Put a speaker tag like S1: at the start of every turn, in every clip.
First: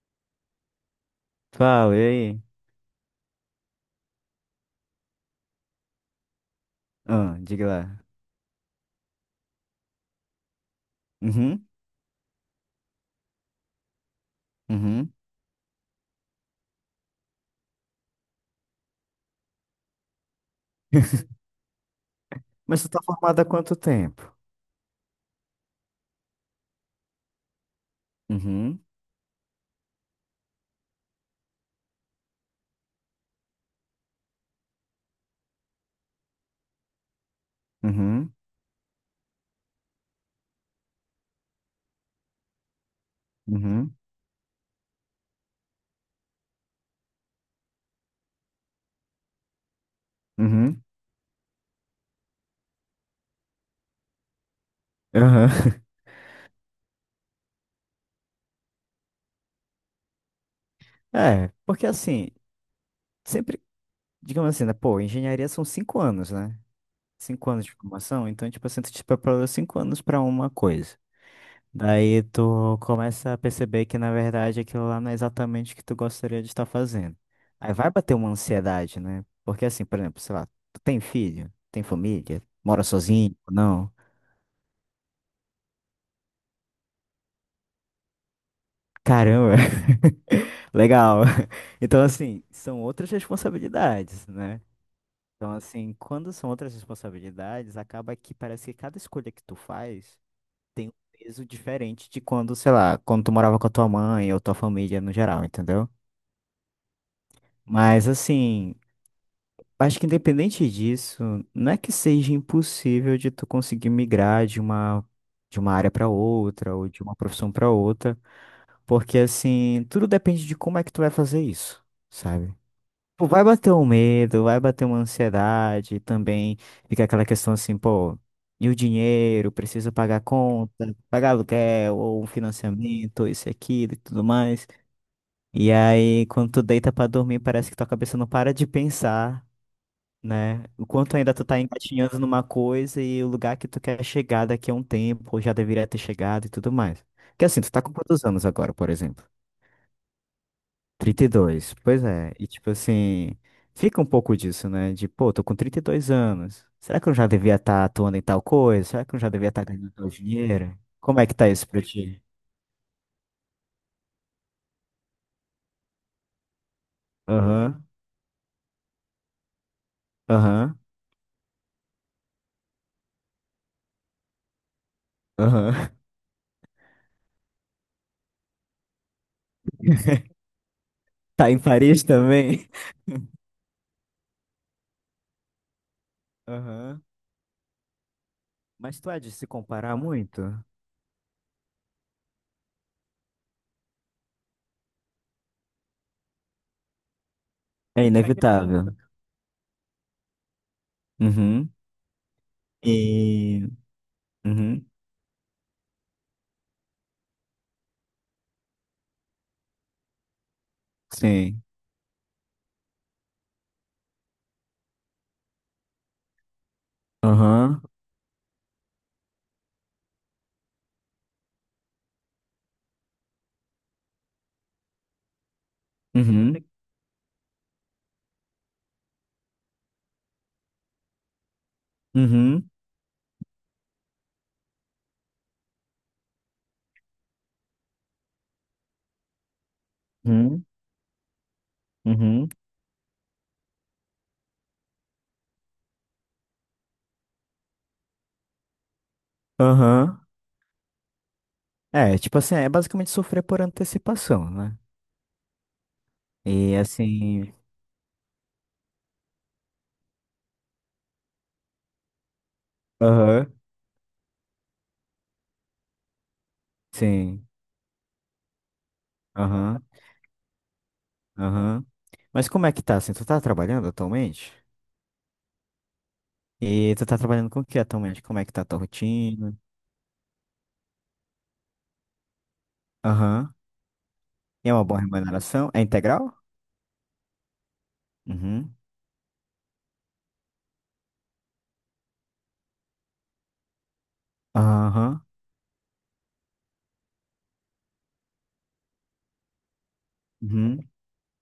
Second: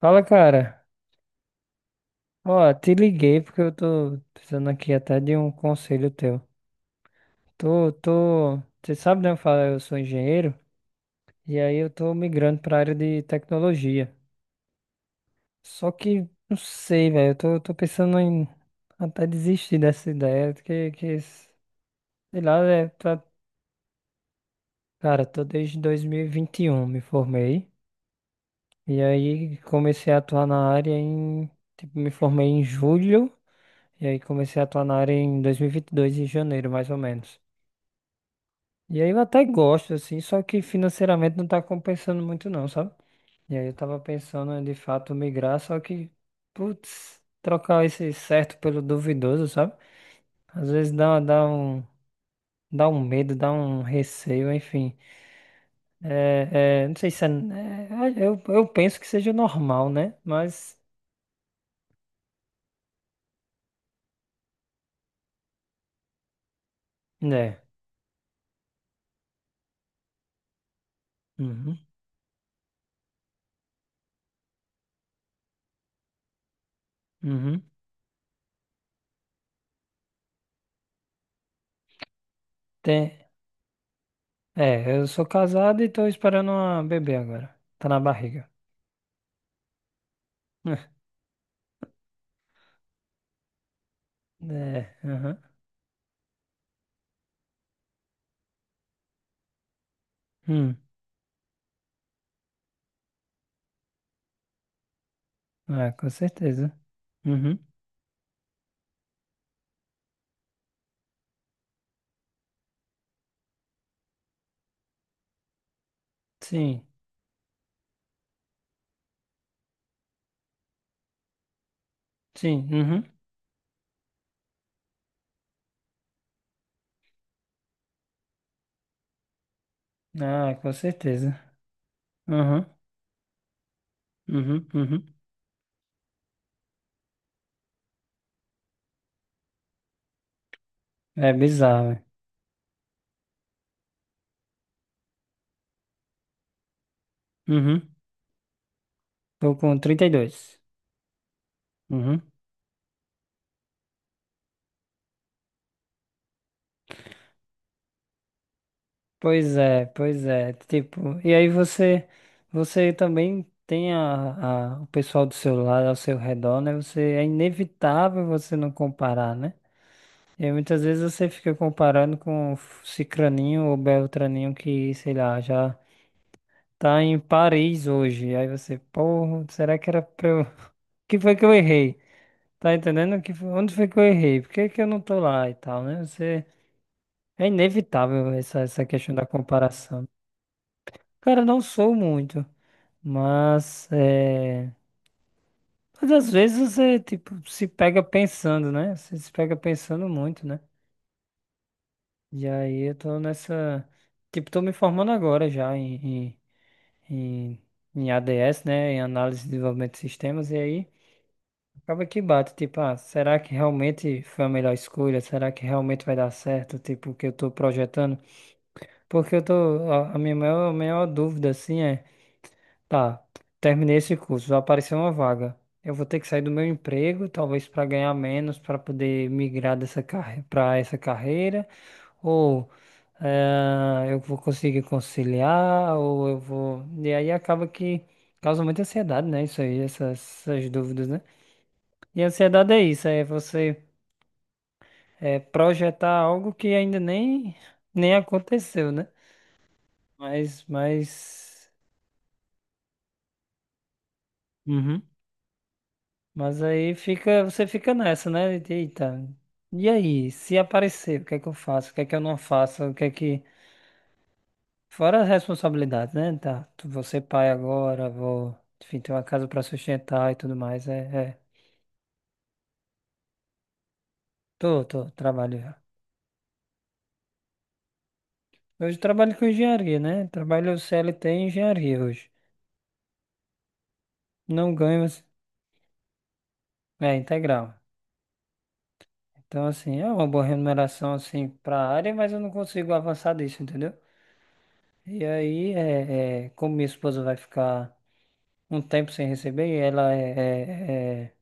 S1: Fala, cara.
S2: Fala, e aí?
S1: Ó, te liguei porque eu tô precisando aqui até de um conselho teu.
S2: Ah, diga
S1: Tô,
S2: lá.
S1: tô, você sabe, né? Eu falo, eu sou engenheiro e
S2: Uhum,
S1: aí eu tô migrando pra área de tecnologia.
S2: uhum.
S1: Só que não sei, velho. Eu tô pensando em até desistir dessa ideia, que sei lá,
S2: Mas tu
S1: é,
S2: tá
S1: tá,
S2: formada há quanto tempo?
S1: cara, tô desde dois mil e vinte e um, me formei
S2: Uhum,
S1: e aí comecei a atuar na área em, tipo, me formei em julho. E aí comecei a atuar na área em dois mil e vinte e dois em janeiro, mais ou menos.
S2: uhum,
S1: E aí eu até gosto, assim, só que financeiramente não tá compensando muito não, sabe? E aí eu
S2: uhum,
S1: tava pensando em, de fato, migrar, só que, putz, trocar esse certo pelo duvidoso, sabe? Às
S2: uhum,
S1: vezes dá um medo, dá um receio, enfim.
S2: aham.
S1: Não sei se é, eu penso que seja normal, né?
S2: É, porque assim, sempre, digamos assim, né? Pô, engenharia são 5 anos, né? Cinco
S1: Né,
S2: anos de formação, então, tipo assim, tu te preparou 5 anos pra uma coisa.
S1: uhum,
S2: Daí tu começa a perceber que, na verdade, aquilo lá não é exatamente o que tu gostaria de estar fazendo.
S1: uhum.
S2: Aí vai bater uma ansiedade, né? Porque assim, por exemplo, sei lá, tu tem filho, tem família, mora
S1: Tem,
S2: sozinho, não?
S1: é, eu sou casado e tô esperando uma bebê agora. Tá na barriga.
S2: Caramba, legal. Então, assim, são outras responsabilidades, né?
S1: É, aham.
S2: Então, assim, quando são outras responsabilidades, acaba que parece que cada escolha que tu faz
S1: Uhum.
S2: tem um peso diferente de quando, sei lá, quando tu morava com a tua mãe ou tua família no geral, entendeu?
S1: Ah, com certeza. Uhum.
S2: Mas assim. Acho que independente disso, não é que seja impossível de tu conseguir migrar de uma área para outra
S1: Sim,
S2: ou de uma profissão para outra, porque assim, tudo depende de como é que tu vai fazer isso, sabe?
S1: sim, uhum.
S2: Pô, vai bater um medo, vai bater uma ansiedade, também fica aquela questão assim, pô, e o dinheiro, preciso pagar
S1: Ah, com
S2: conta, pagar
S1: certeza.
S2: aluguel ou um
S1: Uhum,
S2: financiamento, isso e aquilo e tudo
S1: uhum,
S2: mais.
S1: uhum.
S2: E aí, quando tu deita pra dormir, parece que tua cabeça não para de pensar, né? O quanto
S1: É
S2: ainda tu tá
S1: bizarro, né?
S2: engatinhando numa coisa e o lugar que tu quer chegar daqui a um tempo, ou já deveria ter chegado e tudo mais. Porque assim, tu tá
S1: Uhum.
S2: com quantos anos agora, por exemplo?
S1: Tô com 32.
S2: 32. Pois
S1: Uhum.
S2: é, e tipo assim, fica um pouco disso, né? De, pô, tô com 32 anos. Será que eu já devia estar atuando em tal coisa? Será que eu já devia
S1: Pois
S2: estar
S1: é,
S2: ganhando tal
S1: pois é.
S2: dinheiro?
S1: Tipo,
S2: Como é
S1: e
S2: que
S1: aí
S2: tá isso pra
S1: você,
S2: ti?
S1: você também tem o pessoal do seu lado, ao seu redor, né? Você, é
S2: Aham,
S1: inevitável você não comparar, né? E aí
S2: aham,
S1: muitas vezes você fica comparando com Cicraninho ou Beltraninho que, sei lá, já
S2: aham.
S1: tá em Paris hoje. Aí você, porra, será que era pra eu... O que foi que
S2: Tá
S1: eu
S2: em
S1: errei?
S2: Paris também?
S1: Tá entendendo? Que onde foi que eu errei? Por que que eu não tô lá e tal, né? Você...
S2: Aham.
S1: É inevitável essa
S2: Mas tu
S1: questão
S2: há
S1: da
S2: de se comparar
S1: comparação.
S2: muito?
S1: Cara, não sou muito, mas... É... Mas às vezes você, tipo, se pega
S2: É
S1: pensando,
S2: inevitável.
S1: né? Você se pega pensando muito, né?
S2: Uhum.
S1: E aí eu tô
S2: E.
S1: nessa... Tipo, tô me
S2: Uhum.
S1: formando agora já em... em... em- em ADS, né, em análise e desenvolvimento de sistemas. E aí
S2: Sim.
S1: acaba que bate, tipo, ah, será que realmente foi a melhor escolha? Será que realmente vai dar certo? Tipo, o que eu tô
S2: Aham.
S1: projetando? Porque eu tô, a minha maior, maior dúvida, assim, é, tá, terminei esse curso, vai aparecer uma vaga. Eu vou ter que sair do meu
S2: Uhum.
S1: emprego, talvez para ganhar menos, para poder migrar dessa carre para essa carreira, ou
S2: Uhum.
S1: eh, eu vou conseguir conciliar, ou eu vou. E aí acaba que causa muita ansiedade, né? Isso aí, essas
S2: Uhum.
S1: essas dúvidas, né? E a
S2: Uhum.
S1: ansiedade é isso, é você é, projetar algo que ainda nem aconteceu, né?
S2: Aham.
S1: Mas, mas,
S2: É, tipo assim, é basicamente sofrer por antecipação, né?
S1: uhum. Mas
S2: E
S1: aí fica,
S2: assim.
S1: você fica nessa, né, de, eita, e aí, se aparecer, o que é que eu faço? O que é que eu não faço? O que é que...
S2: Aham.
S1: Fora as responsabilidades, né? Tá, vou ser
S2: Sim.
S1: pai agora, vou, enfim, ter uma casa pra
S2: Aham.
S1: sustentar e tudo mais. É, é.
S2: Aham. Mas como é que tá, assim? Tu tá trabalhando atualmente?
S1: Trabalho já.
S2: E tu tá trabalhando com o que atualmente? Como é que tá a tua
S1: Hoje eu trabalho com
S2: rotina?
S1: engenharia, né? Trabalho CLT em engenharia hoje.
S2: Aham. E
S1: Não
S2: é uma
S1: ganho,
S2: boa
S1: mas-
S2: remuneração? É integral?
S1: é integral.
S2: Uhum.
S1: Então, assim, é uma boa remuneração, assim, para a área, mas eu não consigo avançar disso, entendeu?
S2: Aham.
S1: E aí, como minha esposa vai ficar um tempo sem receber, e ela
S2: Uhum.
S1: é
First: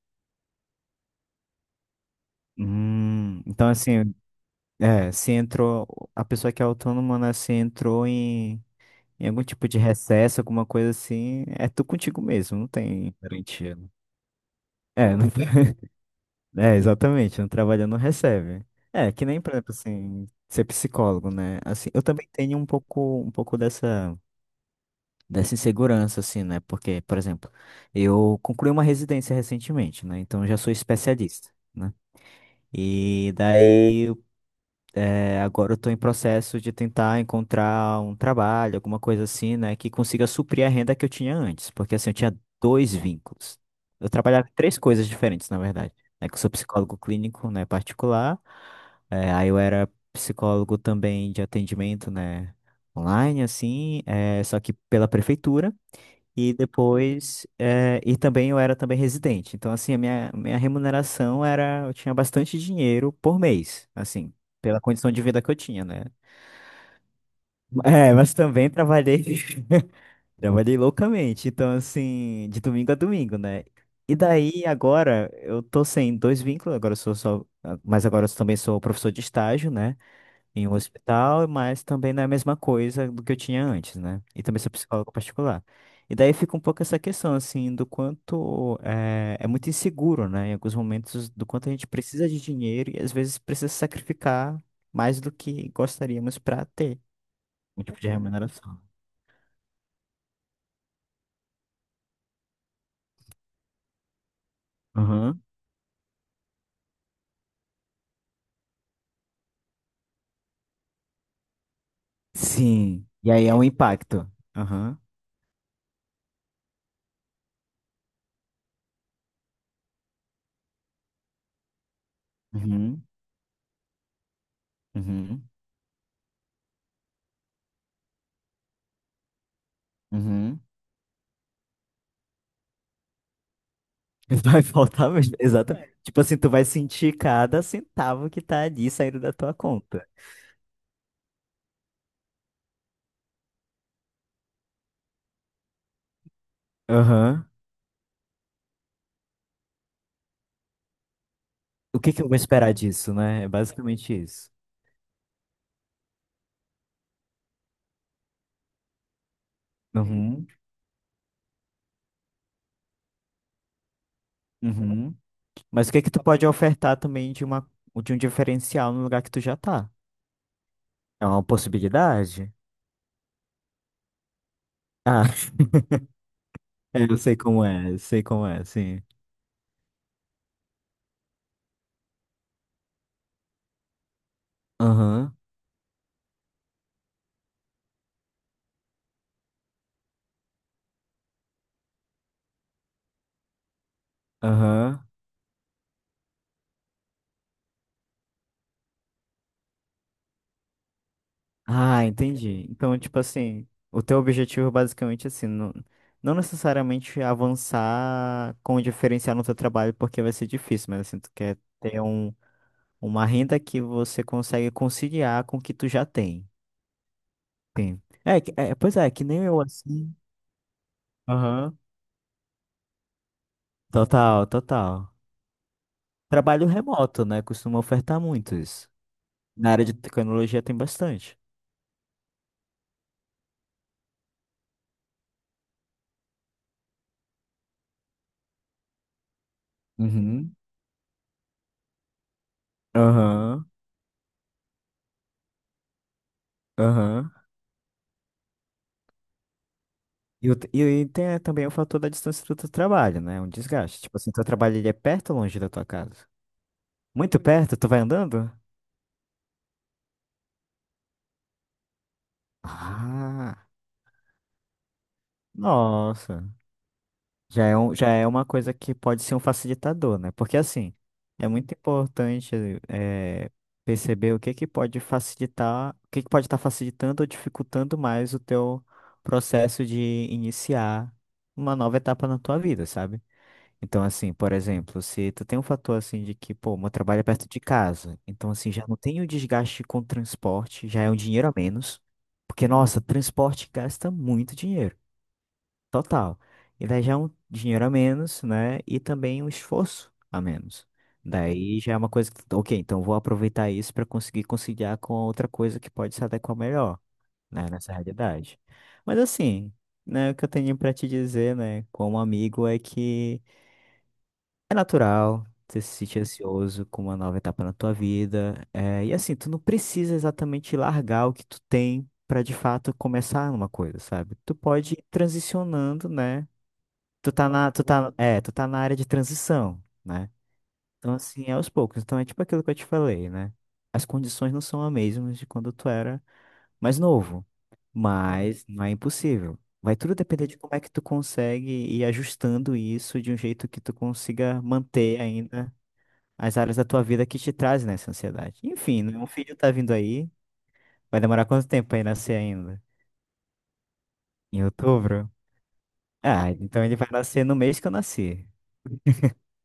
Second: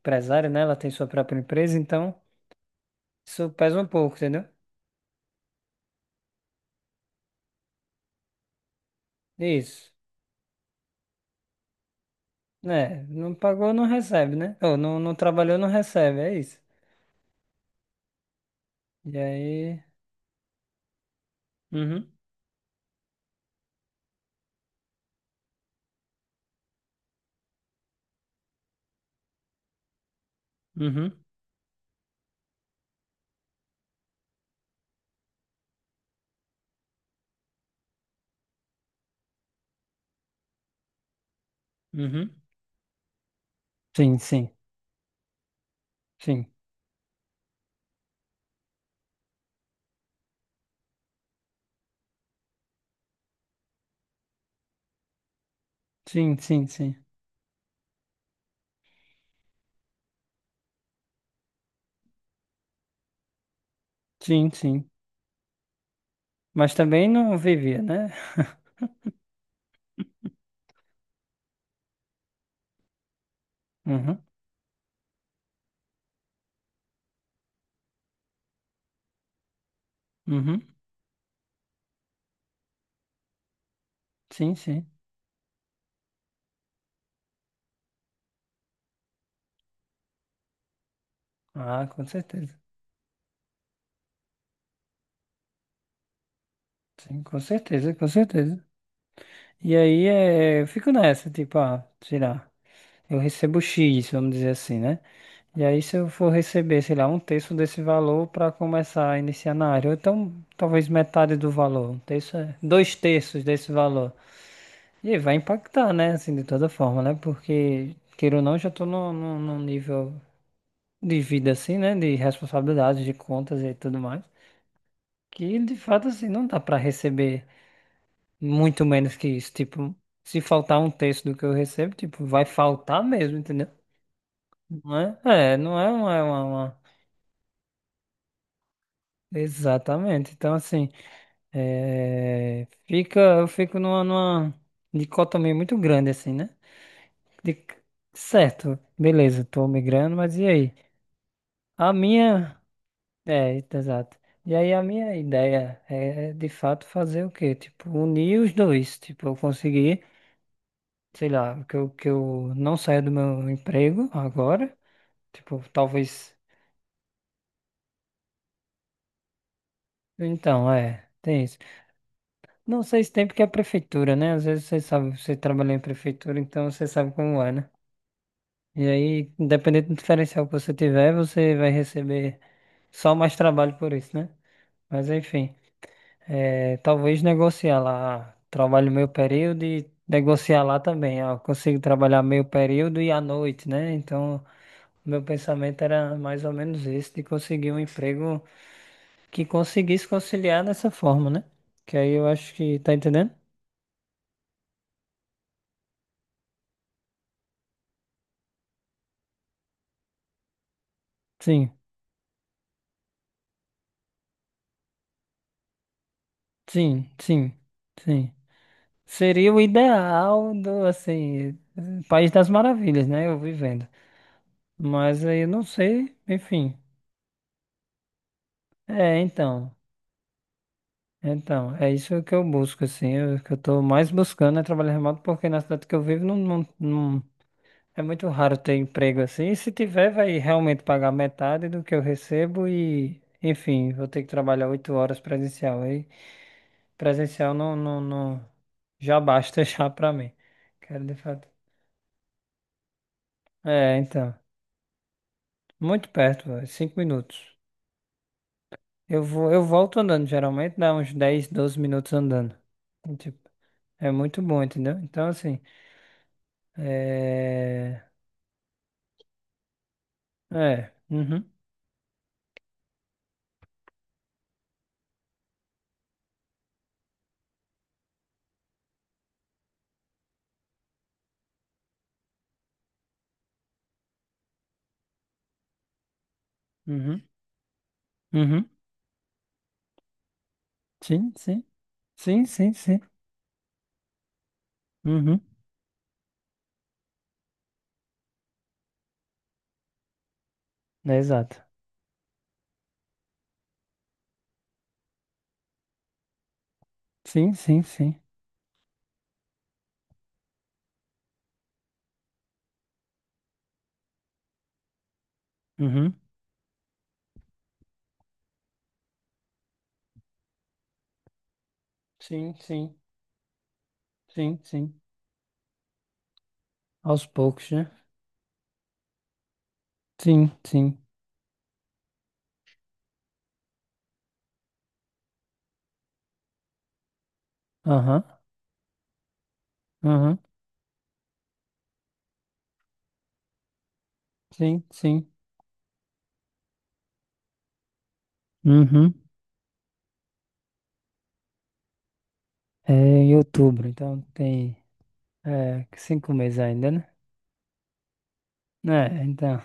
S1: empresária, né? Ela tem sua própria empresa, então
S2: Hum.
S1: isso
S2: Então,
S1: pesa um
S2: assim.
S1: pouco, entendeu?
S2: É, se entrou, a pessoa que é autônoma, né, se entrou em, algum tipo de
S1: Isso.
S2: recesso, alguma coisa assim, é tu contigo mesmo, não
S1: Né?
S2: tem
S1: Não pagou,
S2: garantia,
S1: não
S2: né?
S1: recebe, né? Ou não, não
S2: É,
S1: trabalhou, não recebe, é isso.
S2: é, exatamente, não trabalha, não recebe. É,
S1: E
S2: que nem, por exemplo,
S1: aí...
S2: assim, ser psicólogo, né? Assim, eu
S1: Uhum,
S2: também tenho um pouco dessa insegurança, assim, né? Porque, por exemplo, eu concluí uma residência recentemente, né? Então eu já sou
S1: uhum,
S2: especialista, né? E daí é, agora eu estou em processo de tentar encontrar um trabalho, alguma coisa assim, né, que consiga suprir a renda que eu tinha antes, porque assim, eu
S1: uhum.
S2: tinha dois vínculos. Eu
S1: Sim,
S2: trabalhava
S1: sim,
S2: em três coisas diferentes, na verdade, né, que eu
S1: sim.
S2: sou psicólogo clínico, né, particular, é, aí eu era psicólogo também de atendimento, né, online, assim, é, só que pela prefeitura,
S1: Sim,
S2: e
S1: sim, sim.
S2: depois, e também eu era também residente. Então, assim, a minha remuneração era, eu tinha bastante dinheiro por mês, assim,
S1: Sim,
S2: pela
S1: sim.
S2: condição de vida que eu tinha, né?
S1: Mas também não vivia, né?
S2: É, mas também trabalhei, trabalhei loucamente. Então, assim, de domingo a domingo, né? E
S1: Uhum.
S2: daí, agora, eu tô sem dois vínculos, agora eu sou só, ah, mas agora eu também sou professor de estágio, né?
S1: Uhum.
S2: Em um hospital, mas também não é a mesma coisa do que eu tinha antes, né? E
S1: Sim,
S2: também sou
S1: sim.
S2: psicólogo particular. E daí fica um pouco essa questão, assim, do quanto é, é muito inseguro, né? Em alguns momentos, do quanto a
S1: Ah,
S2: gente
S1: com
S2: precisa de
S1: certeza.
S2: dinheiro e às vezes precisa sacrificar mais do que gostaríamos para ter
S1: Sim, com
S2: um
S1: certeza,
S2: tipo
S1: com
S2: de
S1: certeza.
S2: remuneração.
S1: E aí é, eu fico nessa, tipo, ah, sei lá, eu recebo X, vamos dizer assim, né?
S2: Aham.
S1: E aí se eu for receber, sei lá, um terço desse valor para começar a iniciar na área, ou então talvez metade do valor, um terço, é- dois
S2: Sim. E
S1: terços
S2: aí é um
S1: desse valor.
S2: impacto. Aham.
S1: E aí vai impactar, né? Assim, de toda forma, né? Porque, queira ou não, eu já tô num nível de vida assim, né? De
S2: Uhum.
S1: responsabilidades, de contas e tudo mais.
S2: Uhum.
S1: Que de fato assim não dá para receber muito menos que isso. Tipo, se
S2: Uhum.
S1: faltar um terço do que eu recebo, tipo, vai faltar mesmo, entendeu?
S2: Vai
S1: Não
S2: faltar
S1: é?
S2: mesmo.
S1: É, não
S2: Exatamente. Tipo assim, tu vai
S1: uma...
S2: sentir cada centavo que tá ali saindo da tua conta.
S1: Exatamente. Então, assim, é, fica, eu fico numa dicotomia muito grande, assim, né?
S2: Aham.
S1: De... Certo, beleza, tô migrando, mas e aí? A
S2: O que que eu vou
S1: minha...
S2: esperar disso, né? É
S1: É,
S2: basicamente
S1: exato.
S2: isso.
S1: E aí, a minha ideia é, de fato, fazer o quê? Tipo, unir os dois. Tipo, eu conseguir,
S2: Uhum.
S1: sei lá, que eu não saia do meu emprego agora.
S2: Uhum.
S1: Tipo,
S2: Mas o que que tu
S1: talvez.
S2: pode ofertar também de uma, de um diferencial no lugar que tu já tá?
S1: Então, é,
S2: É uma
S1: tem isso.
S2: possibilidade?
S1: Não sei se tem porque é a prefeitura, né? Às vezes você sabe,
S2: Ah,
S1: você trabalha em prefeitura, então você
S2: é,
S1: sabe
S2: eu sei
S1: como é,
S2: como
S1: né?
S2: é, eu sei como é,
S1: E
S2: sim.
S1: aí, independente do diferencial que você tiver, você vai receber só mais trabalho por isso, né? Mas
S2: Aham,
S1: enfim, é, talvez negociar lá, ah, trabalho meio período e negociar lá também. Ah, eu consigo trabalhar meio período e à noite, né? Então.
S2: aham.
S1: Meu pensamento era mais ou menos esse, de conseguir um emprego que conseguisse conciliar dessa forma, né? Que
S2: Ah,
S1: aí eu acho
S2: entendi.
S1: que, tá
S2: Então, tipo
S1: entendendo?
S2: assim, o teu objetivo é basicamente assim, não, não necessariamente avançar com o diferencial no teu trabalho, porque vai ser difícil, mas assim, tu quer
S1: Sim,
S2: ter um uma renda que você consegue conciliar com o que tu já tem.
S1: sim, sim,
S2: Sim.
S1: sim.
S2: É, que- é, pois é, que nem
S1: Seria o
S2: eu assim.
S1: ideal do, assim,
S2: Aham.
S1: País das Maravilhas, né? Eu vivendo.
S2: Total, total.
S1: Mas aí eu não sei,
S2: Trabalho
S1: enfim.
S2: remoto, né? Costuma ofertar muito isso.
S1: É,
S2: Na
S1: então.
S2: área de tecnologia tem bastante.
S1: Então, é isso que eu busco, assim. Eu- o que eu tô mais buscando é trabalho remoto, porque na cidade que eu vivo não, não, não, é muito raro ter emprego assim. E se tiver, vai
S2: Uhum.
S1: realmente pagar metade do que eu recebo e,
S2: Aham,
S1: enfim, vou ter que trabalhar 8 horas presencial. Aí,
S2: aham.
S1: presencial não, não, não, já basta já pra mim.
S2: E, o-
S1: Quero
S2: e
S1: de
S2: tem
S1: fato.
S2: também o fator da distância do teu trabalho, né? Um
S1: É,
S2: desgaste. Tipo assim,
S1: então,
S2: teu trabalho ele é perto ou longe da tua
S1: muito
S2: casa?
S1: perto, véio, 5 minutos.
S2: Muito perto? Tu vai andando?
S1: Eu vou, eu volto andando, geralmente dá uns 10, 12 minutos andando. E, tipo,
S2: Ah,
S1: é muito bom, entendeu? Então, assim,
S2: nossa. Já é, um,
S1: é,
S2: já é uma coisa que pode ser um facilitador, né? Porque,
S1: é,
S2: assim,
S1: uhum,
S2: é muito importante eh, perceber o que que pode facilitar, o que que pode estar facilitando ou dificultando mais o teu processo de iniciar uma nova etapa na tua vida, sabe? Então, assim, por exemplo, se tu tem um fator, assim, de que, pô, meu trabalho
S1: uhum,
S2: é perto de casa, então,
S1: uhum,
S2: assim, já não tem o desgaste com transporte, já é um
S1: sim,
S2: dinheiro a
S1: sim,
S2: menos,
S1: sim,
S2: porque,
S1: sim,
S2: nossa,
S1: sim,
S2: transporte gasta muito dinheiro.
S1: uhum,
S2: Total. E daí já é um dinheiro a menos, né? E também um esforço a menos.
S1: é exato.
S2: Daí já é uma coisa que, ok, então vou aproveitar isso para conseguir conciliar com outra coisa que pode se adequar melhor,
S1: Sim,
S2: né?
S1: sim,
S2: Nessa
S1: sim.
S2: realidade. Mas assim, né? O que eu tenho para te dizer, né? Como amigo, é que é natural você se
S1: Uhum.
S2: sentir ansioso com uma nova etapa na tua vida. É, e assim, tu não precisa exatamente largar o que tu tem para
S1: Sim,
S2: de fato
S1: sim,
S2: começar uma coisa, sabe? Tu
S1: sim,
S2: pode
S1: sim.
S2: ir transicionando, né?
S1: Aos
S2: tu tá na,
S1: poucos,
S2: tu
S1: né?
S2: tá, é, tu tá na área de transição, né?
S1: Sim, sim.
S2: Então, assim, é aos poucos. Então, é tipo aquilo que eu te falei, né? As condições não são as mesmas de quando tu era mais novo,
S1: Aham,
S2: mas não é impossível. Vai tudo
S1: aham.
S2: depender de como é que tu consegue ir ajustando isso de um jeito que tu consiga
S1: Sim,
S2: manter
S1: sim.
S2: ainda as áreas da tua vida que te trazem essa ansiedade. Enfim,
S1: Uhum.
S2: né? Um filho tá vindo aí, vai demorar quanto tempo pra ele nascer ainda?
S1: É em outubro, então
S2: Em
S1: tem
S2: outubro?
S1: é, cinco
S2: Ah,
S1: meses
S2: então
S1: ainda,
S2: ele
S1: né?
S2: vai nascer no mês que eu nasci.
S1: É, então.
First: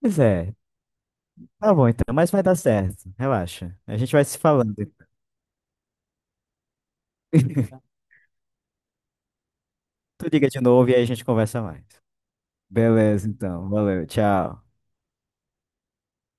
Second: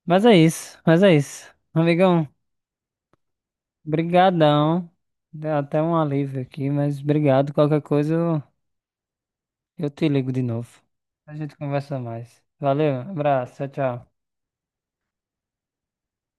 S2: Pois
S1: Mas é
S2: é,
S1: isso, mas é isso.
S2: tá bom, então,
S1: Amigão,
S2: mas vai dar certo. Relaxa. A gente vai se falando.
S1: brigadão. Deu até um alívio aqui, mas obrigado. Qualquer coisa eu te
S2: Tu
S1: ligo de
S2: liga de
S1: novo.
S2: novo e aí a gente
S1: A gente
S2: conversa mais.
S1: conversa mais. Valeu,
S2: Beleza,
S1: abraço, tchau,
S2: então. Valeu,
S1: tchau.
S2: tchau.